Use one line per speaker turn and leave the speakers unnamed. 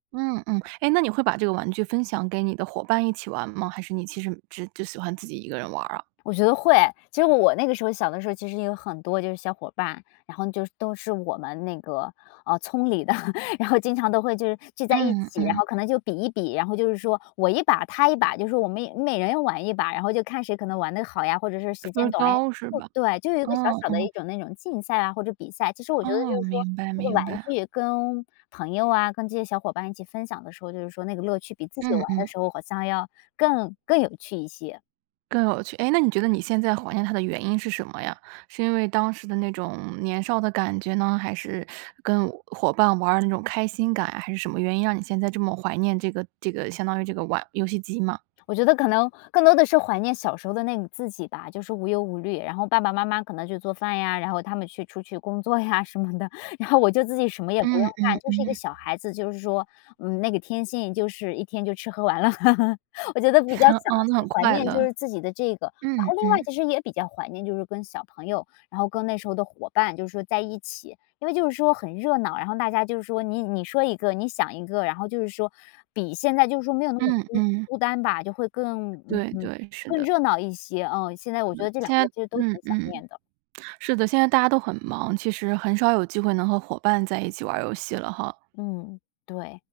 嗯嗯，诶，那你会把这个玩具分享给你的伙伴一起玩吗？还是你其实只只喜欢自己一个人玩儿啊？
我觉得会。其实我那个时候小的时候，其实也有很多就是小伙伴，然后就都是我们那个，呃，村里的。然后经常都会就是聚在一
嗯
起，然
嗯。
后可能就比一比，然后就是说我一把，他一把，就是我们每每人要玩一把，然后就看谁可能玩得好呀，或者说时
分
间
儿
短诶。
高是吧？
对，就有一个小
嗯
小的一
嗯。
种那种竞赛啊，或者比赛，其实我觉得就
哦，
是说
明白
这个玩
明白。
具跟朋友啊，跟这些小伙伴一起分享的时候，就是说那个乐趣比自己
嗯
玩的
嗯。
时候好像要更更有趣一些。
更有趣，诶，那你觉得你现在怀念它的原因是什么呀？是因为当时的那种年少的感觉呢，还是 跟伙伴玩儿的那种开心感，还是什么原因让你现在这么怀念这个这个相当于这个玩游戏机吗？
我觉得可能更多的是怀念小时候的那种自己吧，就是无忧无虑。然后爸爸妈妈可能就做饭呀，然后他们去出去工作呀什么的，然后我就自己什么也不用
嗯
干，
嗯
就是一个
嗯。
小孩子，就是说，嗯，那个天性就是一天就吃喝玩乐。我觉得比较 想
哦，那很
怀
快
念就
乐。
是自己的这个。然
嗯
后另外
嗯。
其实也比较怀念就是跟小朋友，然后跟那时候的伙伴，就是说在一起，因为就是说很热闹，然后大家就是说你你说一个，你想一个，然后就是说比现在就是说没有那么
嗯
孤
嗯。
孤单吧，就会更
对
嗯，
对，是
更
的。
热闹一些。嗯，现在我觉
对，
得这两
现在
个其实都挺
嗯
想
嗯。
念的。
是的，现在大家都很忙，其实很少有机会能和伙伴在一起玩儿游戏了哈。
嗯，对。